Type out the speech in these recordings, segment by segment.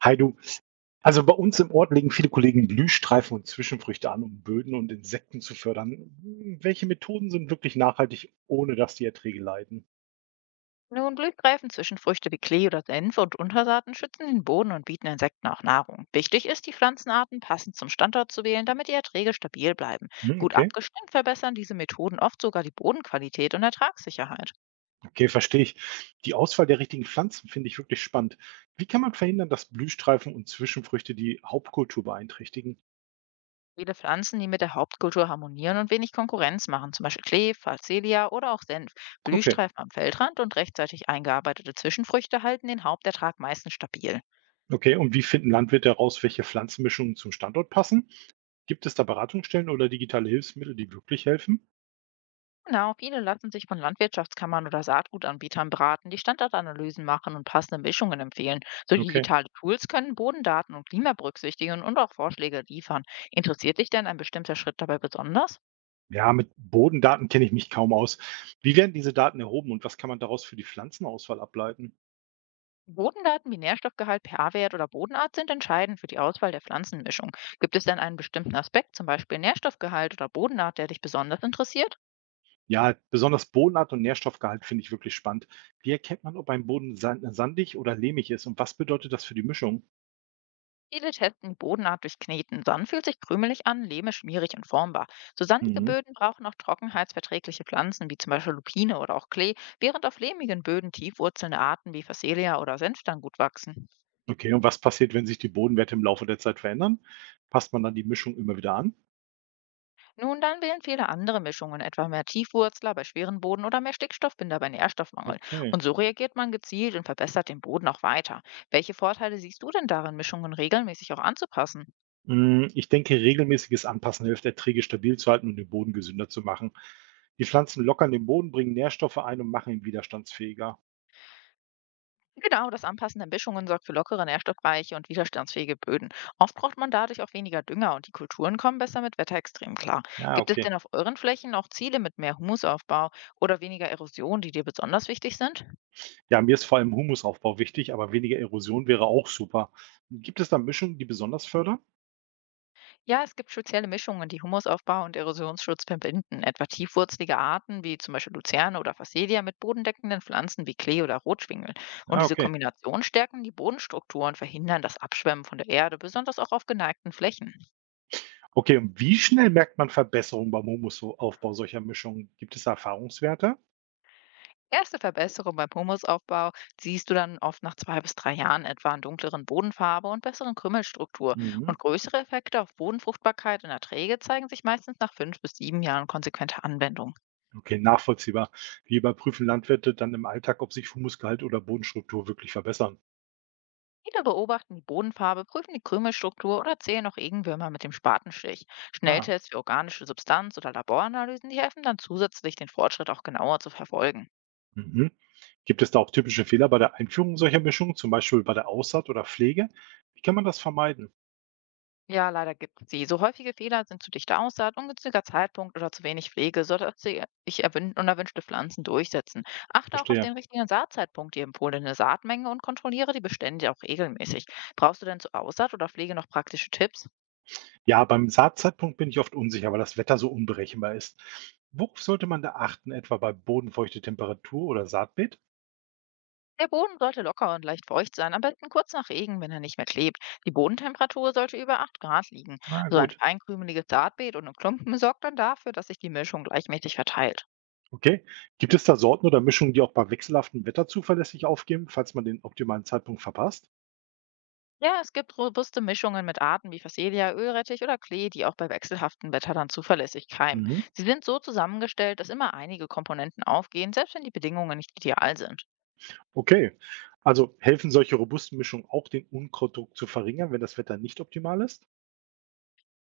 Hi du. Also bei uns im Ort legen viele Kollegen Blühstreifen und Zwischenfrüchte an, um Böden und Insekten zu fördern. Welche Methoden sind wirklich nachhaltig, ohne dass die Erträge leiden? Nun, Blühgreifen zwischenfrüchte wie Klee oder Senf und Untersaaten schützen den Boden und bieten Insekten auch Nahrung. Wichtig ist, die Pflanzenarten passend zum Standort zu wählen, damit die Erträge stabil bleiben. Hm, Gut okay, abgestimmt verbessern diese Methoden oft sogar die Bodenqualität und Ertragssicherheit. okay, verstehe ich. Die Auswahl der richtigen Pflanzen finde ich wirklich spannend. Wie kann man verhindern, dass Blühstreifen und Zwischenfrüchte die Hauptkultur beeinträchtigen? Viele Pflanzen, die mit der Hauptkultur harmonieren und wenig Konkurrenz machen, zum Beispiel Klee, Phacelia oder auch Senf, Okay, Blühstreifen am Feldrand und rechtzeitig eingearbeitete Zwischenfrüchte halten den Hauptertrag meistens stabil. okay. Und wie finden Landwirte heraus, welche Pflanzenmischungen zum Standort passen? Gibt es da Beratungsstellen oder digitale Hilfsmittel, die wirklich helfen? Genau, viele lassen sich von Landwirtschaftskammern oder Saatgutanbietern beraten, die Standortanalysen machen und passende Mischungen empfehlen. So Okay. digitale Tools können Bodendaten und Klima berücksichtigen und auch Vorschläge liefern. Interessiert dich denn ein bestimmter Schritt dabei besonders? Ja, mit Bodendaten kenne ich mich kaum aus. Wie werden diese Daten erhoben und was kann man daraus für die Pflanzenauswahl ableiten? Bodendaten wie Nährstoffgehalt, pH-Wert oder Bodenart sind entscheidend für die Auswahl der Pflanzenmischung. Gibt es denn einen bestimmten Aspekt, zum Beispiel Nährstoffgehalt oder Bodenart, der dich besonders interessiert? Ja, besonders Bodenart und Nährstoffgehalt finde ich wirklich spannend. Wie erkennt man, ob ein Boden sandig oder lehmig ist und was bedeutet das für die Mischung? Viele testen die Bodenart durch Kneten. Dann fühlt sich krümelig an, Lehme schmierig und formbar. So sandige Mhm. Böden brauchen auch trockenheitsverträgliche Pflanzen wie zum Beispiel Lupine oder auch Klee, während auf lehmigen Böden tiefwurzelnde Arten wie Phacelia oder Senf dann gut wachsen. Okay, und was passiert, wenn sich die Bodenwerte im Laufe der Zeit verändern? Passt man dann die Mischung immer wieder an? Nun, dann wählen viele andere Mischungen, etwa mehr Tiefwurzler bei schweren Boden oder mehr Stickstoffbinder bei Nährstoffmangel. Okay. Und so reagiert man gezielt und verbessert den Boden auch weiter. Welche Vorteile siehst du denn darin, Mischungen regelmäßig auch anzupassen? Mm, ich denke, regelmäßiges Anpassen hilft, Erträge stabil zu halten und den Boden gesünder zu machen. Die Pflanzen lockern den Boden, bringen Nährstoffe ein und machen ihn widerstandsfähiger. Genau, das Anpassen der Mischungen sorgt für lockere, nährstoffreiche und widerstandsfähige Böden. Oft braucht man dadurch auch weniger Dünger und die Kulturen kommen besser mit Wetterextremen klar. Ja, Gibt es okay. denn auf euren Flächen auch Ziele mit mehr Humusaufbau oder weniger Erosion, die dir besonders wichtig sind? Ja, mir ist vor allem Humusaufbau wichtig, aber weniger Erosion wäre auch super. Gibt es da Mischungen, die besonders fördern? Ja, es gibt spezielle Mischungen, die Humusaufbau und Erosionsschutz verbinden. Etwa tiefwurzelige Arten wie zum Beispiel Luzerne oder Facelia mit bodendeckenden Pflanzen wie Klee oder Rotschwingel. Und Ah, diese okay. Kombination stärken die Bodenstruktur und verhindern das Abschwemmen von der Erde, besonders auch auf geneigten Flächen. Okay, und wie schnell merkt man Verbesserungen beim Humusaufbau solcher Mischungen? Gibt es da Erfahrungswerte? Erste Verbesserung beim Humusaufbau siehst du dann oft nach 2 bis 3 Jahren etwa in dunkleren Bodenfarbe und besseren Krümelstruktur. Mhm. Und größere Effekte auf Bodenfruchtbarkeit und Erträge zeigen sich meistens nach 5 bis 7 Jahren konsequenter Anwendung. Okay, nachvollziehbar. Wie überprüfen Landwirte dann im Alltag, ob sich Humusgehalt oder Bodenstruktur wirklich verbessern? Viele beobachten die Bodenfarbe, prüfen die Krümelstruktur oder zählen auch Regenwürmer mit dem Spatenstich. Ah. Schnelltests für organische Substanz oder Laboranalysen, die helfen dann zusätzlich, den Fortschritt auch genauer zu verfolgen. Mhm. Gibt es da auch typische Fehler bei der Einführung solcher Mischungen, zum Beispiel bei der Aussaat oder Pflege? Wie kann man das vermeiden? Ja, leider gibt es sie. So häufige Fehler sind zu dichte Aussaat, ungünstiger Zeitpunkt oder zu wenig Pflege, sodass sie sich unerwünschte Pflanzen durchsetzen. Achte auch auf Verstehe. den richtigen Saatzeitpunkt, die empfohlene Saatmenge und kontrolliere die Bestände auch regelmäßig. Brauchst du denn zur Aussaat oder Pflege noch praktische Tipps? Ja, beim Saatzeitpunkt bin ich oft unsicher, weil das Wetter so unberechenbar ist. Worauf sollte man da achten, etwa bei bodenfeuchte Temperatur oder Saatbeet? Der Boden sollte locker und leicht feucht sein, am besten kurz nach Regen, wenn er nicht mehr klebt. Die Bodentemperatur sollte über 8 Grad liegen. Ah, So ein gut. feinkrümeliges Saatbeet und ein Klumpen sorgt dann dafür, dass sich die Mischung gleichmäßig verteilt. Okay. Gibt es da Sorten oder Mischungen, die auch bei wechselhaftem Wetter zuverlässig aufgeben, falls man den optimalen Zeitpunkt verpasst? Ja, es gibt robuste Mischungen mit Arten wie Phacelia, Ölrettich oder Klee, die auch bei wechselhaftem Wetter dann zuverlässig keimen. Mhm. Sie sind so zusammengestellt, dass immer einige Komponenten aufgehen, selbst wenn die Bedingungen nicht ideal sind. Okay. Also helfen solche robusten Mischungen auch, den Unkrautdruck zu verringern, wenn das Wetter nicht optimal ist?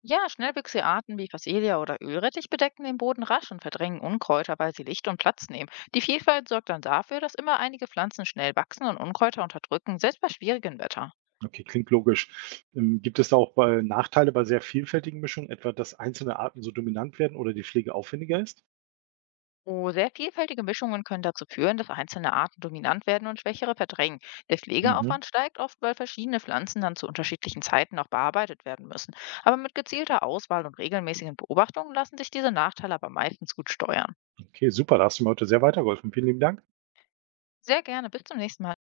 Ja, schnellwüchsige Arten wie Phacelia oder Ölrettich bedecken den Boden rasch und verdrängen Unkräuter, weil sie Licht und Platz nehmen. Die Vielfalt sorgt dann dafür, dass immer einige Pflanzen schnell wachsen und Unkräuter unterdrücken, selbst bei schwierigem Wetter. Okay, klingt logisch. Gibt es da auch bei Nachteile bei sehr vielfältigen Mischungen, etwa dass einzelne Arten so dominant werden oder die Pflege aufwendiger ist? Oh, sehr vielfältige Mischungen können dazu führen, dass einzelne Arten dominant werden und schwächere verdrängen. Der Mhm. Pflegeaufwand steigt oft, weil verschiedene Pflanzen dann zu unterschiedlichen Zeiten auch bearbeitet werden müssen. Aber mit gezielter Auswahl und regelmäßigen Beobachtungen lassen sich diese Nachteile aber meistens gut steuern. Okay, super, da hast du mir heute sehr weitergeholfen. Vielen lieben Dank. Sehr gerne, bis zum nächsten Mal.